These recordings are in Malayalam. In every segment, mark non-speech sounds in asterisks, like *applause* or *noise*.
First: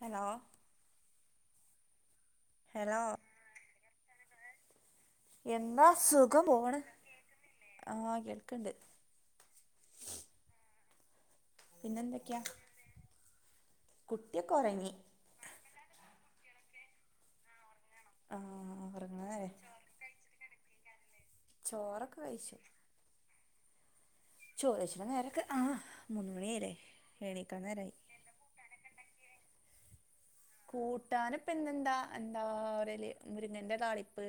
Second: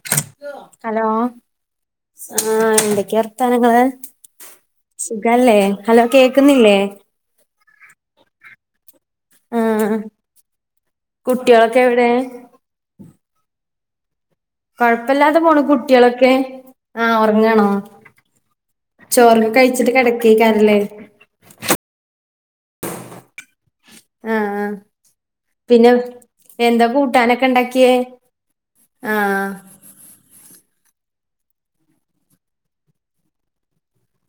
ഹലോ ഹലോ ആഹ് ഹലോ എന്തൊക്കെ വർത്താനങ്ങള് സുഖല്ലേ എന്താ ഹലോ സുഖം കേക്കുന്നില്ലേ പോണ് ആഹ് കേൾക്ക്ണ്ട് ആഹ് കുട്ട്യേളൊക്കെ എവിടെ കുട്ടിയൊക്കൊ ഒറ കൊഴപ്പല്ലാതെ പോണ് കുട്ട്യേളൊക്കെ ആഹ് ഉറങ്ങണോ ആഹ് ഒറങ്ങാലെ ച്ചിട്ട് കടക്കേക്കാരല്ലേ ചോറൊക്കെ വെയ്ച്ചു ആഹ് ആഹ് കഴിച്ച്ണ നേരൊക്കെ ആഹ് പിന്നെ മൂന്ന് മണിയായില്ലേ എന്താ കൂട്ടാനൊക്കെ എണീക്കാൻ ഇണ്ടാക്കിയേ നേരായി ആഹ് കൂട്ടാന് ഇപ്പം ഇന്നെന്താ എന്താ പറേല് മുരിങ്ങന്റെ താളിപ്പ്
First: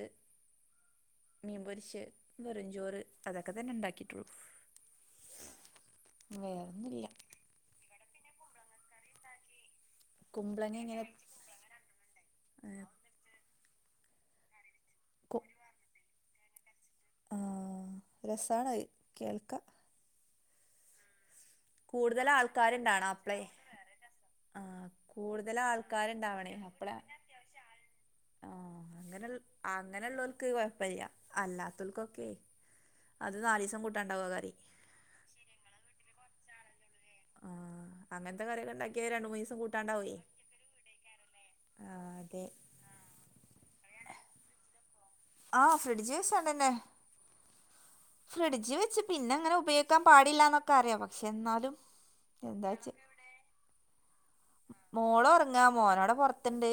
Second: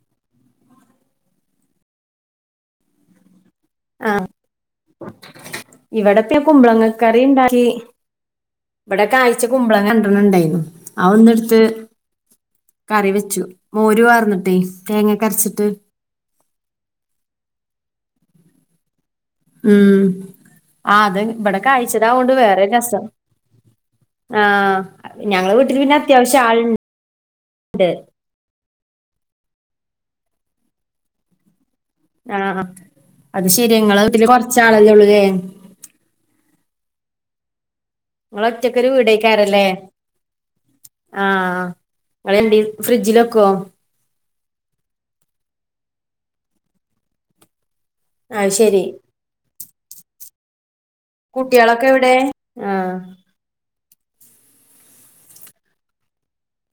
മീൻപൊരിച്ച വെറും ചോറ് അതക്കെ തന്നെ ണ്ടാക്കിട്ടുള്ളു വേറൊന്നും ഇല്ല ഇണ്ടാക്കി ബടെ കായ്ച കുമ്പളങ്ങ രണ്ടണ്ണം ഇണ്ടായിന്നു കുമ്പളങ്ങ ഇങ്ങനെ ആ ഒന്ന് എടുത്ത് കറി വെച്ചു മോര് പാർന്നിട്ടേയ് കു തേങ്ങക്കരച്ചിട്ട് ആഹ് രസാണത് കേൾക്ക ഉം ആ അത് ഇവടെ കൂടുതൽ കായ്ച്ചതാകൊണ്ട് വേറെ രസം ആൾക്കാരുണ്ടാണോ അപ്പളേ ആഹ് ഞങ്ങള കൂടുതൽ വീട്ടില് പിന്നെ അത്യാവശ്യം ആൾക്കാരുണ്ടാവണേ ആള് ഇണ്ട് ആ അങ്ങനെ അങ്ങനെ ഉള്ളോർക്ക് കൊഴപ്പല്ല്യാ അല്ലാത്തോൽ ക്കൊ ആഹ് അത് ശെരിയാ ഇങ്ങളെ വീട്ടില് ആ കറി കൊറച്ചാളല്ലേ ഒള്ളുലെ ആഹ് അങ്ങന്ത്തെ കറ്യൊക്കെ ഒറ്റക്കൊരു ഇണ്ടാക്കിയാ രണ്ട് മൂന്നീസം വീടേക്കാരല്ലേ കൂട്ടാൻ ഇണ്ടാവുലെ ആഹ് ആഹ് ഇങ്ങള് അതെ എന്തി ഫ്രിഡ്ജില് വെക്കോ ആഹ് ഫ്രിഡ്ജി വെച്ചാണ്ടന്നെ അത് ഫ്രിഡ്ജ് ശെരി വെച്ച് പിന്നെ ഇങ്ങനെ ഉപയോക്കാൻ പാടില്ല ന്നൊക്കെ അറിയാ പ എന്നാലും കുട്ടികളൊക്കെ എവിടെ എന്താ ചെ ആഹ് മോളൊറങ്ങാ മോന് അവ്ടെ പൊർത്ത്ണ്ട്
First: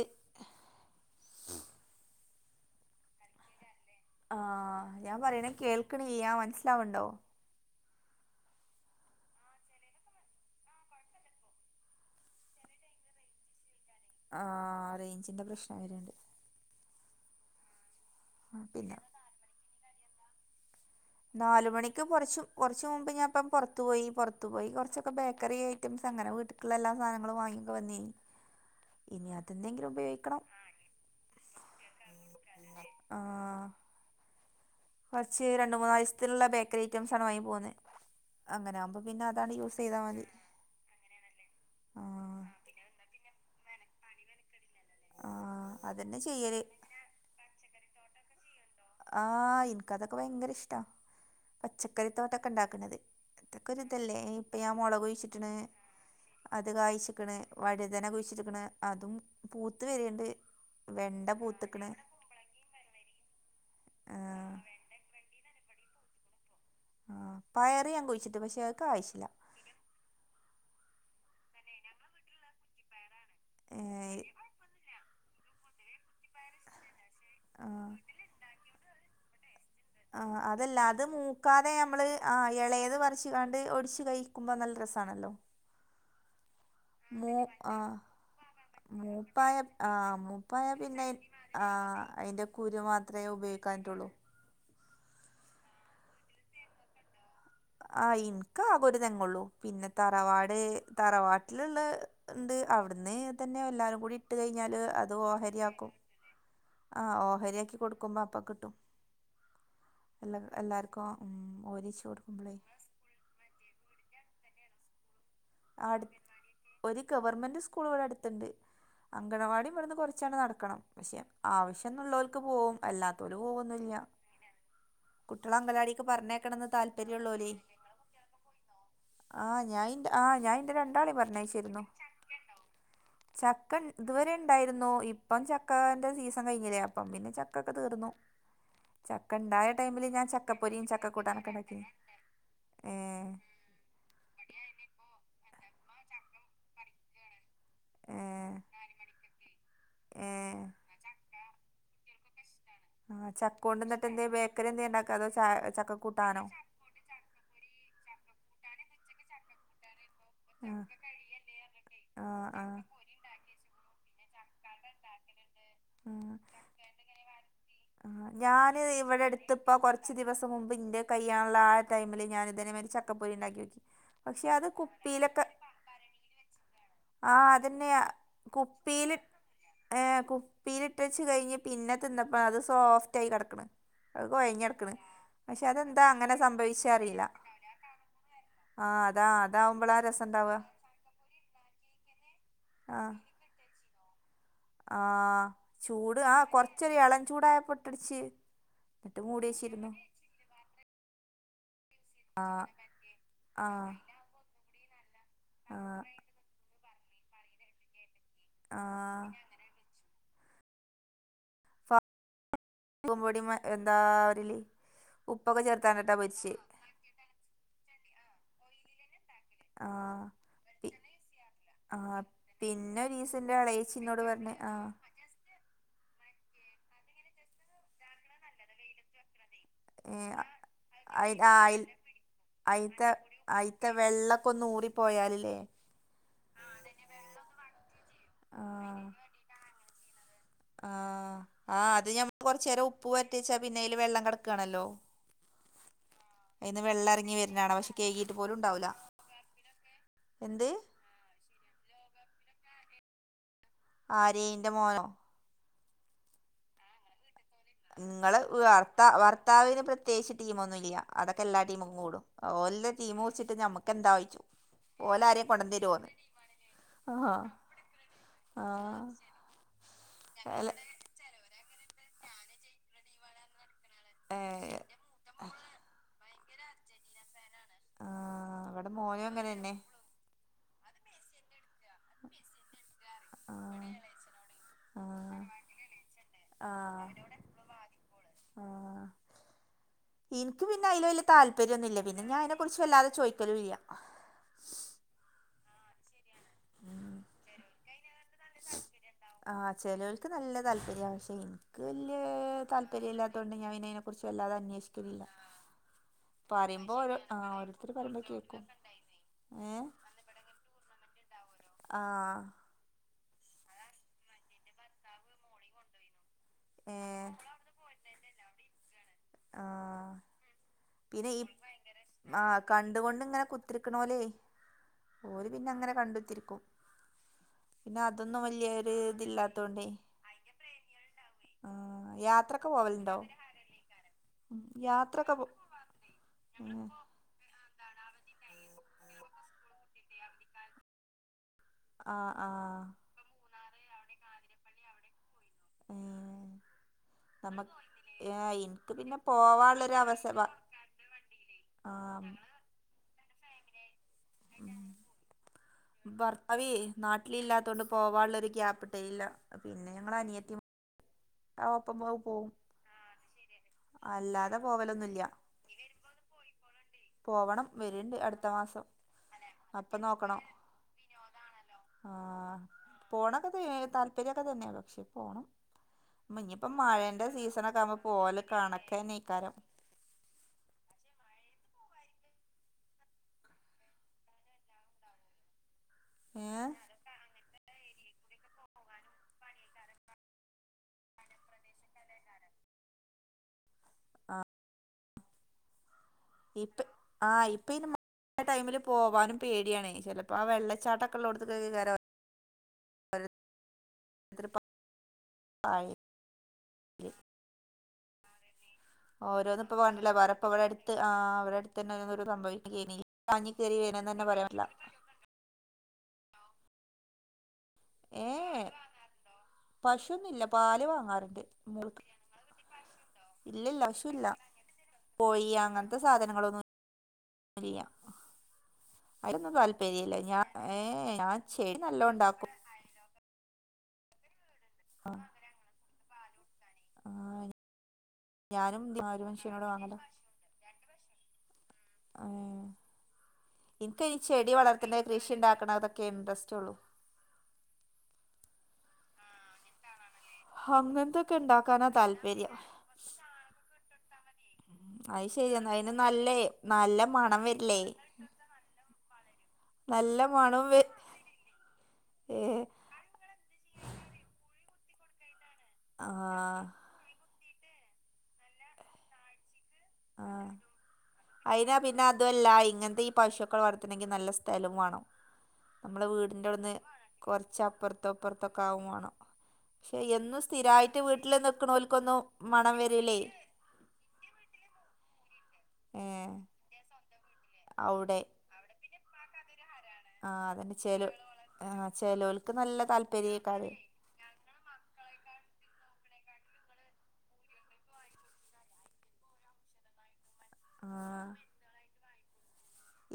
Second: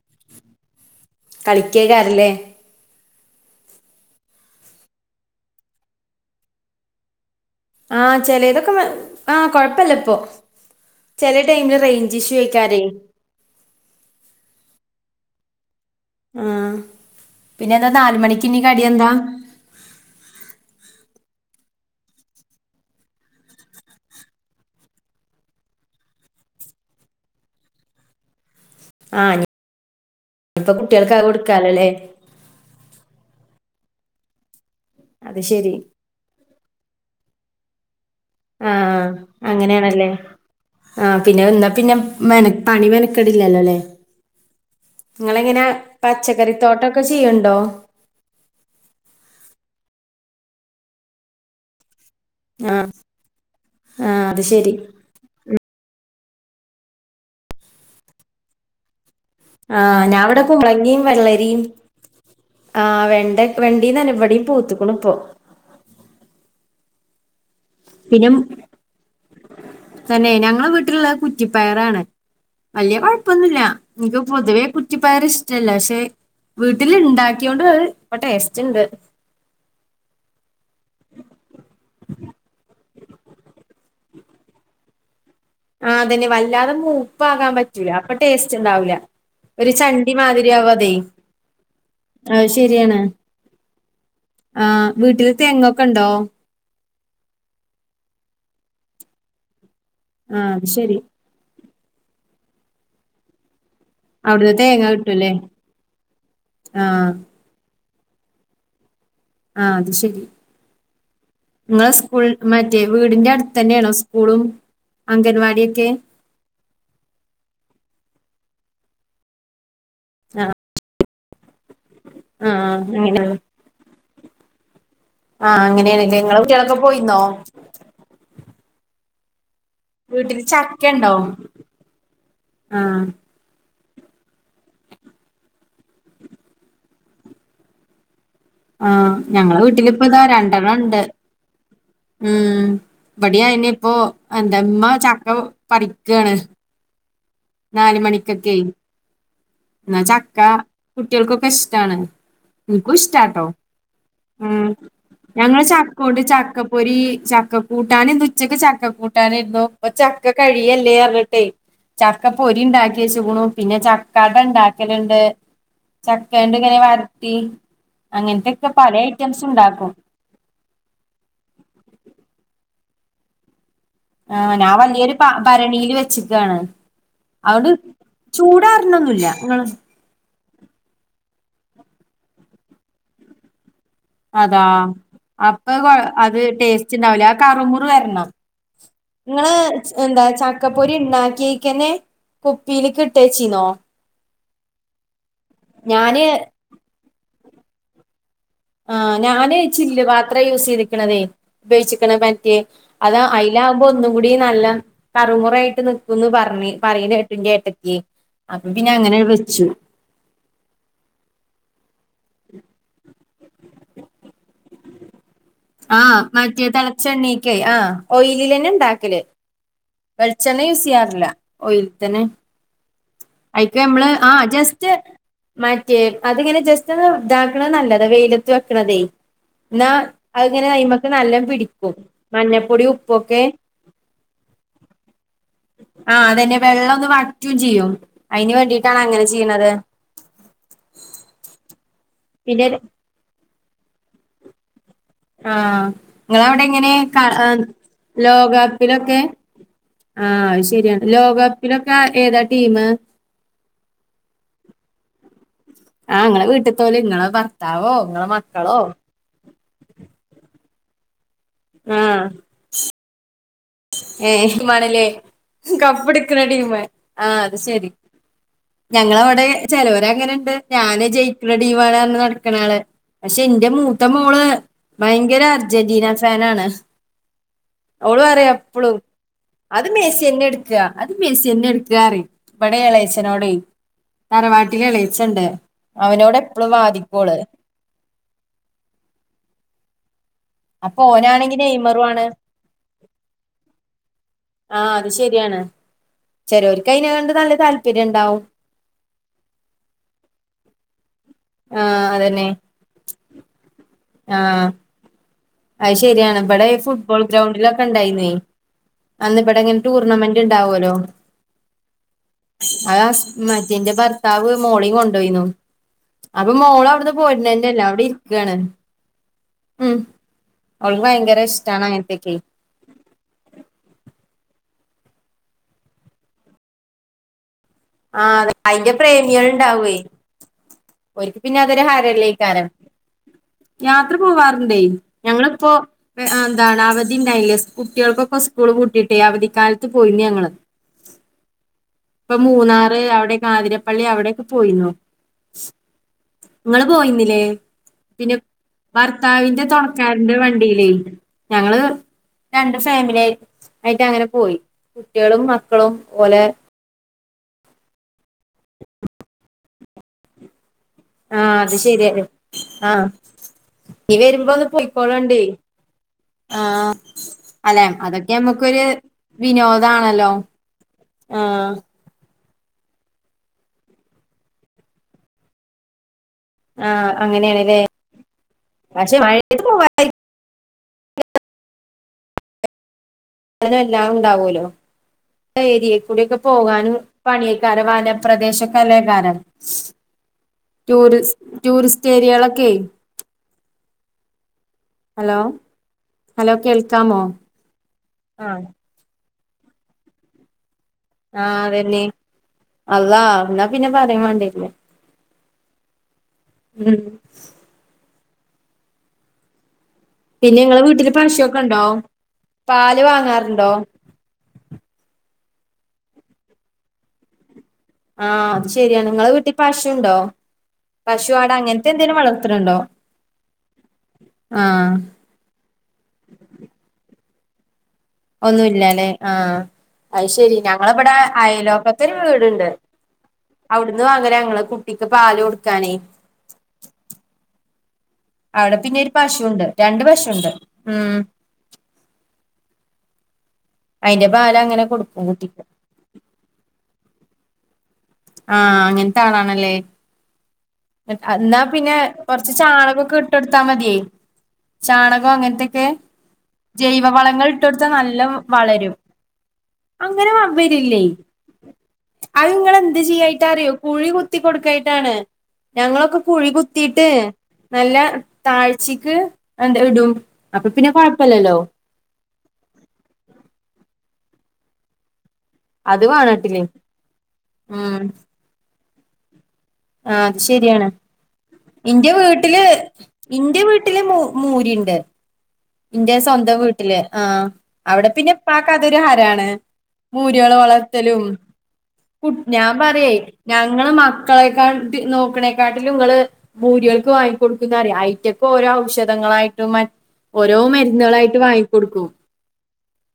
കളിക്കേയ്ക്കാരല്ലേ ആഹ് ഞാൻ പറീണ കേൾക്കണ്ല്ല്യാ മൻസ്സിലാവ്ണ്ടോ ആഹ് ചെലേതൊക്കെ മ ആഹ് കൊഴപ്പല്ല ഇപ്പൊ ചെലെ ടൈമില് റേഞ്ച് ഇഷ്യു ആയ്ക്കാരേയ് ആഹ് റേഞ്ചിന്റെ പ്രശ്നം വര്ണ്ട് ആഹ് പിന്നെന്താ നാല് മണിക്കിനി പിന്നെ കടിയെന്താ നാലു മണിക്ക് കൊറച്ച് കൊറച്ച് മുമ്പ് ഞാന്പ്പം പൊറത്ത് പോയി പൊറത്തു പോയി കൊറച്ചൊക്കെ ബേക്കറി ഐറ്റംസ് അങ്ങനെ വീട്ട് ക്ക്ള്ളെ എല്ലാ സാനങ്ങളും വാങ്ങിയൊക്ക വന്നേനി ഇനി ആഹ് അതെന്തെങ്കിലും ഉപയോഗിക്കണം ഇഞ്ഞ്പ്പം കുട്ട്യൾക്ക് അഹ് കൊടുക്കാല്ലോല്ലേ ക്കാല്ലോല്ലേ ആഹ് അത് കൊർച്ച് രണ്ട്, ശരി മൂന്ന് നാലീസത്തിന്ള്ളെ ബേക്കറി ഐറ്റംസാട്ന്ന് വാങ്ങി പോന്ന് ആഹ് അങ്ങനെയാണല്ലേ ആഹ് പിന്നെ എന്താ പിന്നെ ആ, മെന പണി മെനക്കട്ല്ലല്ലോല്ലേ ആ, ഇങ്ങളെങ്ങനാ അതന്നെ ചെയ്യല് പച്ചക്കറിത്തോട്ടം ഒക്കെ ചെയ്യ്ണ്ടോ? ആഹ് ഇന്ക്ക് അതൊക്കെ ഭയങ്കര ഇഷ്ടാ പച്ചക്കറിത്തോട്ട ക്ക ആഹ് ഇണ്ടാക്ക്ണത് ഇതൊക്കൊര് ഇതല്ലേ ആഹ് അത് ഇപ്പ ശരി ഞാൻ മൊളക് കുഴിച്ചിട്ട്ണ് അത് കായിച്ച്ക്ക്ണ് വഴുതന കുഴിച്ച്ട്ട്ക്ക്ണ് അതും പൂത്ത് ആഹ് ഞാൻ വെര്ണ്ട് ഇവിടെ കുമ്പളങ്ങിയും വെണ്ട വെള്ളരിയും പൂത്ത്ക്ക്ണ് ആഹ് വെണ്ട വെണ്ടീന്നന്നെ ഇവടീം ആഹ് പൂത്ത്ക്ക്ണ് ഇപ്പോ ആഹ് പയർ ഞാൻ പിന്നെ കുഴിച്ചിട്ട് പക്ഷേ അഹ് കായിച്ചില്ല തന്നെ ഞങ്ങളെ വീട്ടില്ള്ളെ കുറ്റിപ്പയറാണ് വല്ല്യ കൊഴ പ്പൊന്നുല്ല ഇന്ക്ക് ഏഹ് പൊതുവേ കുറ്റിപ്പയർ ഇഷ്ടല്ല പക്ഷേ വീട്ടില് ഇണ്ടാക്കിയോണ്ട് അഹ് ആഹ് ഇപ്പം ടേസ്റ്റ്ണ്ട് ആഹ് അതല്ല അത് മൂക്കാതെ ഞമ്മള് ആഹ് എളേത് പറിച്ച്ക്കാണ്ട് ഒടിച്ച് കഴിക്കുമ്പോ നല്ല രസാണല്ലോ ആഹ് അതന്നെ വല്ലാതെ മൂ മൂപ്പാകാൻ ആ പറ്റൂല അപ്പൊ ടേസ്റ്റ് ഇണ്ടാവൂല മൂപ്പായ ഒരു ചണ്ടി മാതിരിയാവും അത് ആഹ് അയിന്റെ കുരു മാത്രേ ഉപയോഗിക്കാറ്റോള്ളു ആഹ് വീട്ടില് തെങ്ങൊക്കണ്ടോ? ആഹ് ഇന്ക്കാ ആകൊരു തെങ്ങോള്ളു പിന്നെ ആ തറവാട് അത് ശരി തറവാ ട്ടില്ള്ളെ ഇണ്ട് അവിടുന്ന് തന്നെ എല്ലാരും കൂടി ഇട്ട് അവിടുന്ന് കഴിഞ്ഞാല് തേങ്ങ അത് കിട്ടൂല്ലേ ഓഹരിയാക്കും ആ ആഹ് ഓഹരിയാക്കി കൊടുക്കുമ്പോ അപ്പം കി ആഹ് അത് ശരി എല്ലാവർക്കും ഇങ്ങളെ ഓരിച്ച് സ്കൂൾ കൊടുക്കുമ്പോഴേ മറ്റേ വീട്ന്റെ അടുത്തന്നേണോ സ്കൂളും അങ്കൻവാ അട് ഒരു ഗവൺമെന്റ് സ്കൂള് ഇവടെ അട്ത്ത്ണ്ട് അങ്കണവാടിം ഇവട്ന്ന് കൊറ ച്ചാണ്ട് ആ നടക്കണം പക്ഷേ ആവശ്യന്ന്ള്ളോല്ക്ക് ആ പോവും അങ്ങനെയാണ് അല്ലാത്തോല് പോവൊന്നില്ല ആ കുട്ടിയളെ അങ്കലവാടിക്ക് അങ്ങനെയാണല്ലേ നിങ്ങളെ പറഞ്ഞേക്കണെന്ന് കുട്ടികളൊക്കെ പോയിന്നോ താല്പര്യള്ളോലെ ആഹ് ഞാൻ ഇന്റെ ആഹ് വീട്ടില് ഞാൻ ഇന്റെ ചക്ക ഉണ്ടോ രണ്ടാളിം പറഞ്ഞയച്ചിരുന്നു ആ ചക്ക ഇതുവരെ ഇണ്ടായിരുന്നു ഇപ്പം ചക്കാന്റെ സീസൺ കഴിഞ്ഞീല്ലേ അപ്പം പിന്നെ ചക്കൊക്കെ തീർന്നു ആഹ് ചക്ക ഞങ്ങളെ ഉണ്ടായ വീട്ടില് ടൈമിൽ ഇപ്പതാ ഞാൻ രണ്ടെണ്ണം ചക്കപ്പൊരിയും ഇണ്ട് ചക്കക്കൂട്ടാനൊക്കെ ഉണ്ടാക്കി ഉം ഏ ഇബടിം അയെന്നെ ഇപ്പോ എന്താ ഇമ്മാ ചക്കപ്പൊ പറിക്കാണ് നാല് ഏ മണിക്കക്കെ ഇന്നാ ഏ ചക്ക കുട്ടിയൾക്കൊക്കെ ഇഷ്ടാണ് ഇന്ക്കും ആ ഇഷ്ടാട്ടോ ചക്ക കൊണ്ട് എന്നിട്ട് എന്തേ ഉം ബേക്കറി എന്തേ ഉണ്ടാക്കുക അതോ ചാ ഞങ്ങള് ചാക്കോണ്ട് ചക്കക്കൂട്ടാനോ ചക്ക പൊരി ചക്ക കൂട്ടാന് ഇന്ന് ഉച്ചക്ക് ചക്ക കൂട്ടാനേരുന്നു ഇപ്പ ചക്ക ആ കഴിയല്ലേയർഞ്ഞ്ട്ടെ ആ ക്ക പൊരി ആ ഇണ്ടാക്കി വെച്ച്ക്ക്ണു പിന്നെ ചക്ക അട ഇണ്ടാക്കല്ണ്ട് ആ ചക്കേന്റെ ഇങ്ങനെ വരട്ടി ആ അങ്ങത്തെക്കെ പലേ ഐറ്റംസ് ഇണ്ടാക്കും ട്ട് മുമ്പ് ഇന്റെ കയ്യ്യാണള്ളെ ആ ടൈമില് ഞാന് ഇതേമാരി ചക്കപ്പൊരി ഇണ്ടാക്കിയോക്കി ആഹ് ഞാൻ വല്ല്യോര് പ ഭരണീല് വെച്ച്ക്കാണ് ആഹ് അതന്നെയാ കുപ്പീല് നിങ്ങള് ഏഹ് കുപ്പീല് ഇട്ടച്ച് കഴിഞ്ഞ് പിന്നെ തിന്നപ്പോ അത് സോഫ്റ്റായി കടക്ക്ണ് അതാ അപ്പ അഹ് കൊ അതെന്താ അങ്ങനെ അത് സംഭവിച്ച ടേസ്റ്റ് അറിയില്ല ഇണ്ടാവുല്ല ആ കറ്മുറ് വരണം ആ അതാ ഇങ്ങള് അതാവുമ്പോഴാ എന്താ രസം ഉണ്ടാവുക ചക്ക പ്പൊ രി ഇണ്ടാക്കി ക്കന്നെ കുപ്പില്ക്ക് ഇട്ടച്ചീന്നോ? ആഹ് ചൂട് ഞാന് ആ കൊറച്ചൊരു എളം ചൂടായപ്പം പെട്ടട്ച്ച്. ആ ഞാന് ചില്ല് പാത്ര യൂസ് ചെയ്ത്ക്ക്ണതേ. ഉപയോഗിച്ചിക്കണ ആ മറ്റേ അതാ ആ അയിലാകുമ്പോ ഒന്നു കൂടി നല്ല കറുമുറു ആ ആയിട്ട് ന്ക്കുന്ന് പറഞ്ഞ് പറയ്ണേട്ട് ഇന്റെ ഏട്ടത്ത്യേ. അപ്പൊ ആ പിന്നെ അങ്ങനാണ്ട് വെച്ചു ഉം പൊടിം മ എന്താ പറിയല് ആഹ് മറ്റേ തെളച്ചെണ്ണേക്കെ ആ ഓയിലിലന്നെ ഇണ്ടാക്കല് ആഹ് വെളിച്ചെണ്ണ യൂസ് ഇ ചെയ്യാറില്ല ഓയിൽ തന്നെ ആ് പിന്നൊരീസം അയിക്ക് ഞമ്മള് ആഹ് ജസ്റ്റ് മറ്റേ അതിങ്ങനെ ജസ്‌റ്റൊന്ന് ഇതാക്ക്ണത് നല്ലതാ വെയിലത്ത് വെക്ക്ണതേ ഇന്നാ ഏ അഹ്ങ്ങനെ അയിമക്ക് അയി നല്ലോം പിടിക്കും മഞ്ഞപ്പൊടി, ഉപ്പൊക്കെ അയ്ത്തെ വെള്ളക്കൊന്ന് ഊറിപ്പോയാലല്ലേ ആഹ് അതന്നെ വെള്ളൊന്ന് വറ്റും ചെയ്യും അതിന് ആ വേണ്ടിട്ടാണ് അങ്ങനെ ചെയ്യ്ണത് ആഹ് ആ അത് ഞമ്മള് പിന്നെ കൊറച്ചേരം ഉപ്പ് പരറ്റി വെച്ചാ പിന്നയ്ല് വെള്ളം കെടക്കാണല്ലോ? ആഹ് അയിന്ന് ഇങ്ങളവിടെങ്ങനെ വെള്ളം ക എറങ്ങി എഹ് വരുന്നാണാ പക്ഷെ കെയ്കീട്ട് പോലും ഉണ്ടാവൂല ലോകകപ്പിലൊക്കെ? ആഹ് അഹ് എന്ത് ശരിയാണ് ലോകകപ്പിലൊക്കെ ഏതാ ടീമ്? ആര് ഇന്റെ മോനോ? ആഹ് ഇങ്ങളെ വീട്ട്ത്തോല് ഇങ്ങളെ ഭർത്താ ഇങ്ങള് ഭർത്ത ഭർത്ത ഭർത്താവിന് പ്രത്യോകിച്ച് ടീമൊന്നും ഇല്ല്യ അതൊക്കെ എല്ലാ ടീമുക്കും കൂടും ഓല്തെ ടീമ് പുടിച്ചിട്ട് നമുക്ക് എന്ത് ഏഹേ ടീമാണ്ലേ? കപ്പ് എടുക്ക്ണ ടീമ് ആ ആഹ് അത് ശരി ആ ഞങ്ങളെവടെ ചെലോരങ്ങനെണ്ട് അല്ല ഞാന് ജയി ക്ക്ണ ടീമാള് പറഞ്ഞ് നടക്ക്ണാള് പക്ഷെ ഇന്റെ മൂത്ത ഏ മോള് ഭയങ്കര അർജന്റീന ഫാ നാണ് ഓള് പറയാ ഇവടെ മോനും അങ്ങനന്നെ മെസ്സി തന്നെ എടുക്ക അത് മെസ്സി തന്നെ എട്ക്കാറിയും ഇബടെ എളേയച്ചനോടെ തറവാട്ടില് എളയച്ചെണ്ട് ആഹ് അവനോട് എപ്പളും ആഹ് വാദിക്കോള് ആഹ് ഇൻക്ക് പിന്നെ അപ്പൊ അയില് വല്ല്യ ഓനാണെങ്കി താല്പര്യൊന്നുല്ല്യ നെയ്മറും പിന്നെ ആണ് ഞാൻ അയിനെ കുറിച്ച് വല്ലതെ ചോയ്ക്കലു ഇല്ല്യ ആഹ് അത് ശരിയാണ് ചെരോൽക്ക് അയിനെ കൊണ്ട് നല്ല താല്പര്യംണ്ടാവും ആഹ് ചെലോൽക്ക് നല്ല താല്പര്യാ പക്ഷെ ഇൻക്ക് ആഹ് വല്യേ അതന്നെ താല്പര്യല്ലാത്തോണ്ട് ഞാൻ പിന്നയിനെ കുറിച്ച് വെല്ലാതെ അന്വേഷിക്കലില്ല അഹ് ശരിയാണ് ഇബടെ ഈ പറയുമ്പോ ഓരോ ഫുട്ബോൾ ആഹ് ഗ്രൗണ്ടിലൊക്കെ ഓരോരുത്തര് പറയുമ്പോ ഇണ്ടായിന്നേ കേക്കും അന്ന് ഇബടെങ്ങനെ ഏഹ് ടൂർണമെന്റ് ഇണ്ടാവൊല്ലോ? ആഹ് അത് ഹസ് മറ്റേന്റെ ഭർത്താവ് മോളിം കൊണ്ടോയിന്നു അപ്പൊ മോള അവിടുന്ന് ഏഹ് പോര്നന്നെല്ല അവിടെയിരിക്കാണ് ഉം ആഹ് അവൾക്ക് പിന്നെ ഭയങ്കര ഈ ഇഷ്ടാണ് അങ്ങനത്തൊക്കെ ആ കണ്ടുകൊണ്ട്ങ്ങനെ കുത്തിരിക്ക്ണോല്ലേ ഓര് പിന്നങ്ങനെ കണ്ടുത്തിരിക്കും പിന്നെ ആഹ് അതൊന്നും അതെ വല്ല്യ അയിന്റെ ഒരു പ്രേമികൾ ഇതില്ലാത്തോണ്ടേ ഉണ്ടാവേ ഓര്ക്ക് പിന്നെ അതൊരു ആഹ് ഹരല്ലേക്കാരം യാത്രൊക്കെ പോവല്ണ്ടോ? യാത്ര പോവാറ്ണ്ടേ ഞങ്ങളിപ്പോ എന്താണ് ഉം അവധി ഉണ്ടായില്ലേ കുട്ടികൾക്കൊക്കെ സ്കൂള് കൂട്ടിയിട്ടേ അവധിക്കാലത്ത് പോയിന്ന് ഞങ്ങള് ആഹ് ഇപ്പൊ ആഹ് മൂന്നാറ് അവിടെ കാതിരപ്പള്ളി അവിടെക്കെ പോയി ഉം നമക്ക് പിന്നെ എനിക്ക് പിന്നെ ഭർത്താവിന്റെ പോവാള്ളൊര തൊണക്കാരന്റെ അവസവാ വണ്ടിയിലേ ഞങ്ങള് ആഹ് രണ്ട് ഫാമിലിയി ആയിട്ട് അങ്ങനെ പോയി കുട്ടികളും മക്കളും ഓലെ ഭർത്താവവി നാട്ടിലില്ലാത്തൊണ്ട് പോവാനുള്ളൊരു ക്യാപ്പിട്ടേല്ല പിന്നെ ഞങ്ങൾ അനിയത്തി അത് ആഹ് ഒപ്പമാ ശരിയാണ് പോവും ആഹ് ഉം നീ വരുമ്പോ അല്ലാതെ ഒന്ന് പോവലൊന്നുല്ല പോയിക്കോളണ്ടി ആഹ് പോവണം അല്ലെ വരുണ്ട് അതൊക്കെ അടുത്ത നമ്മുക്കൊരു മാസം അപ്പൊ വിനോദാണല്ലോ നോക്കണം ആഹ് ആഹ് പോണൊക്കെ താല്പര്യമൊക്കെ തന്നെയ പക്ഷെ പോണം മഞ്ഞിപ്പോ ആഹ് മഴന്റെ അങ്ങനെയാണല്ലേ സീസണക്കെ ആവുമ്പോ പോവല പക്ഷെ കണക്കന്നീക്കാരം മഴയത്ത് പോവാതിരിക്കാനും അന എല്ലാം ഉണ്ടാവുല്ലോ ഏരിയകൂടെ ക്കെ ഏഹ് പോകാനും പണിയക്കാര വനപ്രദേശകല്ലേകാരം ടൂറിസ് ടൂറിസ്റ്റ് ഏരിയളൊക്കെ ആഹ് ഹലോ ഹലോ ഇപ്പ കേൾക്കാമോ ആഹ് ഇപ്പ ഇനി മഴ ആഹ് ടൈമില് പോവാനും പേടിയാണ് ചിലപ്പോ ആ വെള്ളച്ചാട്ട ആഹ് അതെന്നെ അല്ലാഹ് എന്നാ പിന്നെ പറയാൻ ഓരോരുത്തര് വേണ്ടില്ലേ *inaudible* ഉം ഓരോന്നും ഇപ്പ കണ്ടില്ലേ വേറെപ്പ പിന്നെ ഇങ്ങളെ വിടെടുത്ത് വീട്ടില് ആഹ് പശുവൊക്കെ ഉണ്ടോ അവിടെടുത്തന്നെ സംഭവിക്ക പാല് *unintelligible* വാങ്ങാറുണ്ടോ *unintelligible* പറയാപറ്റില്ല ആഹ് ഏഹ് അതു ശെരിയാണ് ങ്ങള വീട്ടിൽ പശുണ്ടോ പശുവൊന്നുല്ല പാല് പശു വാങ്ങാറുണ്ട് ആട് അങ്ങനത്തെ എന്തേലും വളർത്തിണ് ണ്ടോ ഇല്ലില്ലപശുല്ല കോയി അങ്ങനത്തെ സാധനങ്ങളൊന്നും യില്ല്യ ഒന്നുല്ലല്ലേ ആഹ് ഞാൻ അയ്ശെരി ഏഹ് ഞങ്ങളവിടെ ഞാൻ ചെടി നല്ലോം അയലോക്കത്തരു ഉണ്ടാക്കും വീടുണ്ട് അവിടുന്ന് വാങ്ങല ഞങ്ങള് ട്ടിക്ക് പാലെടുക്കാനേ ആഹ് അവിടെ ഞാനും പിന്നെരു ഒരു പശുണ്ട് മനുഷ്യനോട് വാങ്ങലാ രണ്ട് പശുണ്ട് ഉം ആഹ് ഇനിക്ക് അയ്ൻ അയിന്റെ ചെടി പാല് അങ്ങനെ വളർത്തണെ കൊടുക്കും കൃഷി കുട്ടിക്ക് ഉണ്ടാക്കണ അതൊക്കെ ഇൻട്രസ്റ്റ് ഉള്ളു ആഹ് അങ്ങത്തെ ആളാണല്ലേ അങ്ങനത്തൊക്കെ ന്നാ ഉണ്ടാക്കാനാ പിന്നെ കൊറച്ച് താല്പര്യം ചാണകക്കെ ഇട്ടടുത്താ മതിയെ ചാണക അത് ശരിയെന്ന അങ്ങനത്തൊക്കെ അതിന് നല്ലേ നല്ല ജൈവ മണം വരില്ലേ വളങ്ങളിടോടുത്ത നല്ല വളരും നല്ല അങ്ങനെ മണം വ വവരില്ലേ ഏ അതിങ്ങളെ എന്തു ചെയ്യായിട്ടറിയോ കുഴി കുത്തി കൊടുക്കായിട്ടാണ് ആ ഞങ്ങളൊക്കെ കുഴി കുത്തിട്ട് നല്ല താഴ്ചക്ക് എന്താ ഇടും ആ അപ്പൊ പിന്നെ കൊ ഴപ്പില്ലല്ലോ അയിനാ പിന്നെ അതൊല്ല ഇങ്ങനത്തെ ഈ പശുക്കൾ വളർത്തണങ്കിനല്ല സ്ഥലും വേണം നമ്മളെ അത് വാണട്ടില്ലേ വീടിന്റെവിടന്നുകൊറച്ച ഉം പ്പുറത്തോ ഇപ്പുറത്തൊക്കെ ആവോം വേണം ക്ഷെ ആഹ് അത് എന്നും ശരിയാണ് സ്ഥിരായിട്ട് വീട്ടിൽ ഇന്റെ നിൽക്കണോലക്കൊന്നും വീട്ടില് മണം വരില്ലേ ഇന്റെ വീട്ടില് മൂരിണ്ട് ഏ എന്റെ സ്വന്തം വീട്ടില് ആഹ് അവിടെ പിന്നെ ഇപ്പക് അതൊരു ഹരാണ് ആഹ് മൂരികളെ അതന്നെ ചേലോ വളർത്തലും ആഹ് ചേലോൽക്ക് ഞാൻ നല്ല പറയെ താല്പര്യേക്കാരം ഞങ്ങള്മ മക്കളെക്കാട്ടി നോക്കണേക്കാട്ടിലും നിങ്ങള് മൂരികൾക്ക് വാങ്ങി കൊടുക്കുന്ന അറിയ ഐറ്റക്കോരോ ഔഷധങ്ങളായിട്ടും മറ്റ ഓരോ ആഹ് മരുന്നുകളായിട്ട് വാങ്ങികൊടുക്കും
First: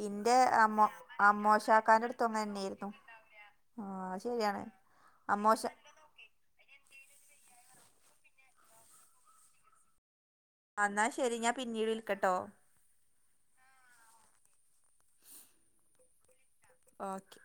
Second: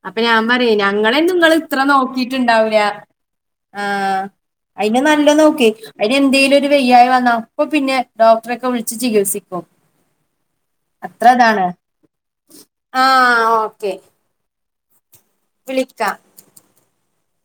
അപ്പൊ ഇന്റെ ഞാൻ പറ്യേ അമ്മോ ഞങ്ങളെന്നും ങ്ങള്ത്ര അമ്മോശാക്കാന്റെ അടുത്തും നോക്കിട്ടുണ്ടാവൂല അങ്ങനെന്നെയായിരുന്നു ആഹ് അത് ശരിയാണ് അയിനെ നല്ലൊ അമ്മോശ നോക്കെ അയ്ന് എന്തേലു ഒരു വയ്യായി വന്ന അപ്പൊ പിന്നെ ഡോക്ടറെക്കെ വിളിച്ച് ചികിത്സിക്കും അന്ന അത്ര ശെരി ഞാൻ ഇതാണ് പിന്നീട് വിൽക്കട്ടോ ആഹ് ഓക്കെ *inaudible* വിളിക്ക ഓകെ